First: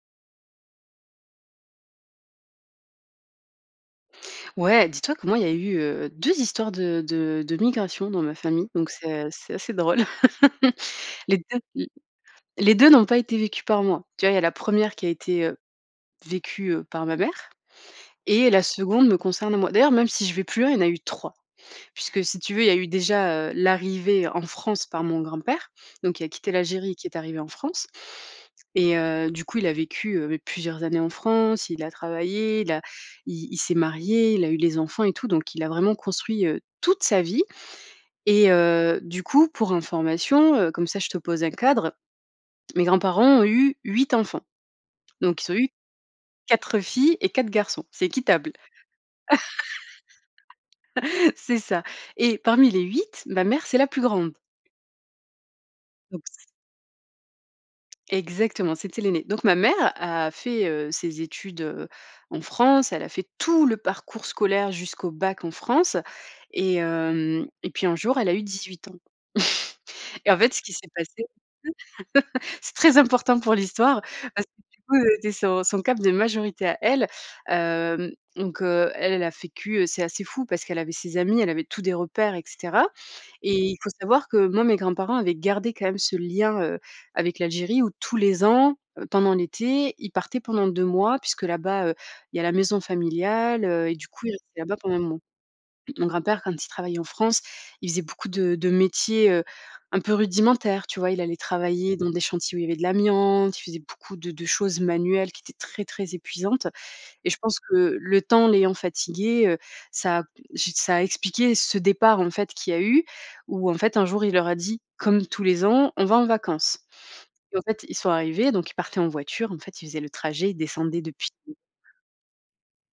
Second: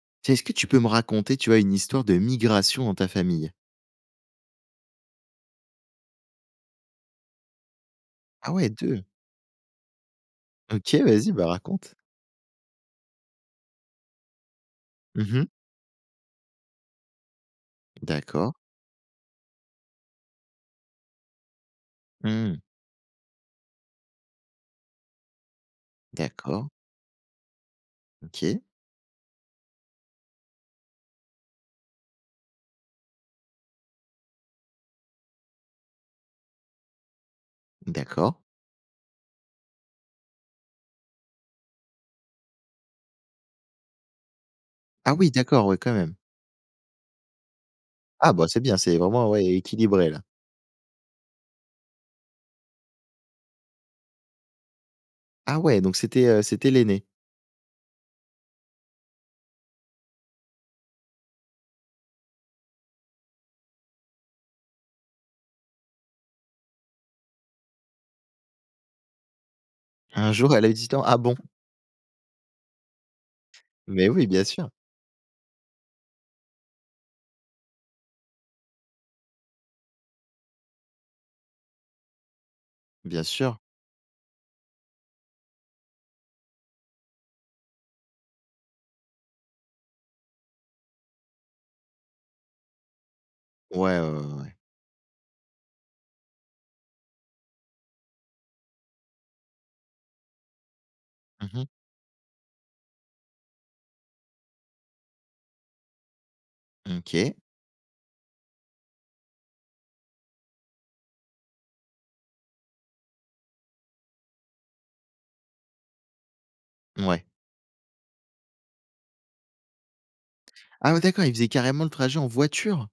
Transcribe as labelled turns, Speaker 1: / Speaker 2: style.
Speaker 1: Tiens, est-ce que tu peux me raconter, tu vois, une histoire de migration dans ta famille?
Speaker 2: Ouais, dis-toi que moi il y a, heu, 2 histoires de de de migration dans ma
Speaker 1: Ah
Speaker 2: famille
Speaker 1: ouais,
Speaker 2: donc
Speaker 1: 2.
Speaker 2: c'est, heu, c'est assez drôle.
Speaker 1: OK, vas-y
Speaker 2: Les
Speaker 1: ben
Speaker 2: 2 mmh,
Speaker 1: raconte!
Speaker 2: les 2 n'ont pas été vécues par moi. Tu vois, il y a la 1re qui a
Speaker 1: Mmh
Speaker 2: été,
Speaker 1: mh.
Speaker 2: heu, vécue, heu, par ma mère et
Speaker 1: D'accord.
Speaker 2: la 2de me concerne moi. D'ailleurs, même si je vais plus loin, il y en a eu 3, puisque si tu
Speaker 1: Mmh.
Speaker 2: veux, il y a eu déjà, heu, l'arrivée en France par mon grand père donc qui a quitté
Speaker 1: D'accord.
Speaker 2: l'Algérie, qui est arrivé en France.
Speaker 1: OK.
Speaker 2: Et heu, du coup il a vécu, heu mais plusieurs années en France, il a travaillé, il a il il s'est marié, il a eu les enfants et tout donc il a vraiment construit, heu, toute sa vie.
Speaker 1: D'accord.
Speaker 2: Et heu, du coup pour information, heu, comme ça je te pose un cadre, mes grands-parents ont eu 8 enfants.
Speaker 1: Ah oui,
Speaker 2: Donc ils ont
Speaker 1: d'accord,
Speaker 2: eu
Speaker 1: ouais quand même.
Speaker 2: 4 filles et 4 garçons, c'est
Speaker 1: Ah bah
Speaker 2: équitable.
Speaker 1: c'est bien, c'est vraiment, ouais, équilibré là.
Speaker 2: C'est ça, et parmi les 8, ma mère c'est la plus grande.
Speaker 1: Ah ouais, donc c'était, heu,
Speaker 2: Oups.
Speaker 1: c'était l'aînée?
Speaker 2: Exactement, c'était l'aînée. Donc ma mère a fait, heu, ses études, heu, en France, elle a fait tout le parcours scolaire jusqu'au bac en France et hem et puis un jour elle a eu 18 ans.
Speaker 1: Un
Speaker 2: Et en fait
Speaker 1: jour,
Speaker 2: ce
Speaker 1: elle a eu
Speaker 2: qui s'est
Speaker 1: 18 ans? Ah
Speaker 2: passé
Speaker 1: bon.
Speaker 2: [unintelligible] c'est très important pour l'histoire,
Speaker 1: Mais oui bien
Speaker 2: par ce que
Speaker 1: sûr.
Speaker 2: du coup c'était son son cap de majorité à elle. Hem, donc, heu, elle, elle a vécu heu, c'est assez fou parce qu'elle avait ses amis, elle avait tout des repères et cetera.
Speaker 1: Bien
Speaker 2: Et
Speaker 1: sûr.
Speaker 2: il faut savoir que, moi, mes grands parents avaient gardé quand même ce lien, heu, avec l'Algérie où tous les ans pendant l'été, ils partaient pendant 2 mois puisque là bas, heu, il y a la maison familiale, heu et
Speaker 1: Ouais, ouais,
Speaker 2: du
Speaker 1: ouais,
Speaker 2: coup ils
Speaker 1: ouais, ouais.
Speaker 2: restaient là-bas pendant un moment. Mon grand père, quand il travaillait en France, il faisait beaucoup de de métiers, heu, un peu rudimentaires. Tu vois, il allait
Speaker 1: Mmh mh.
Speaker 2: travailler dans des chantiers où il y avait de l'amiante, il faisait beaucoup de de choses manuelles qui étaient très, très épuisantes et
Speaker 1: OK.
Speaker 2: je pense que le temps, l'ayant fatigué, heu, ça a p j ça a expliqué ce départ en fait qui a eu ou en fait un jour il leur a dit comme tous les ans: «On va en vacances».
Speaker 1: Mouais.
Speaker 2: Et en fait, ils sont arrivés donc ils partaient en voiture. En fait, ils faisaient le trajet, ils
Speaker 1: Ah ouais
Speaker 2: descendaient
Speaker 1: d'accord,
Speaker 2: depuis
Speaker 1: ils faisaient carrément le trajet en voiture?